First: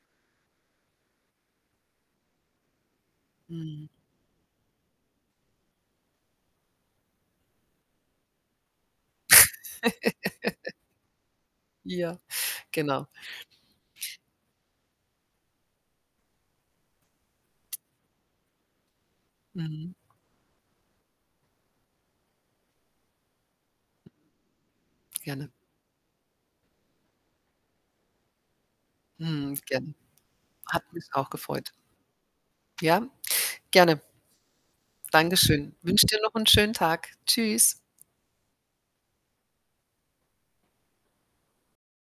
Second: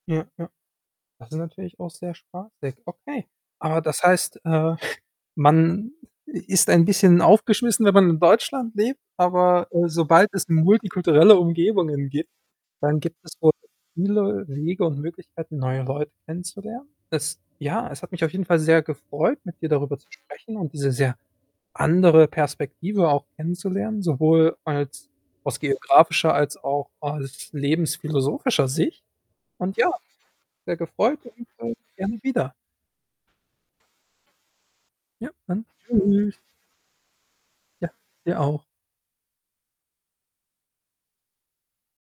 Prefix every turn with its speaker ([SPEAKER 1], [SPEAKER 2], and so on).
[SPEAKER 1] Ja, ja. Das ist natürlich auch sehr spaßig. Okay. Aber
[SPEAKER 2] Mhm.
[SPEAKER 1] das heißt, äh, man i ist ein bisschen aufgeschmissen, wenn man in Deutschland lebt, aber, äh, sobald es 'ne multikulturelle Umgebungen
[SPEAKER 2] Ja,
[SPEAKER 1] gibt, dann
[SPEAKER 2] genau.
[SPEAKER 1] gibt es wohl viele Wege und Möglichkeiten, neue Leute kennenzulernen. Es ja, es hat mich auf jeden Fall sehr gefreut, mit dir
[SPEAKER 2] Mhm.
[SPEAKER 1] darüber zu sprechen und diese sehr andere Perspektive auch kennenzulernen, sowohl als
[SPEAKER 2] Gerne.
[SPEAKER 1] aus geografischer als auch als lebensphilosophischer Sicht
[SPEAKER 2] Mhm,
[SPEAKER 1] und ja,
[SPEAKER 2] gerne.
[SPEAKER 1] sehr
[SPEAKER 2] Hat mich
[SPEAKER 1] gefreut
[SPEAKER 2] auch
[SPEAKER 1] und,
[SPEAKER 2] gefreut.
[SPEAKER 1] äh, gerne wieder.
[SPEAKER 2] Ja, gerne.
[SPEAKER 1] Ja,
[SPEAKER 2] Danke
[SPEAKER 1] dann,
[SPEAKER 2] schön. Wünsche dir noch
[SPEAKER 1] Tschüss.
[SPEAKER 2] 'n schönen Tag. Tschüss.
[SPEAKER 1] Ja, dir auch.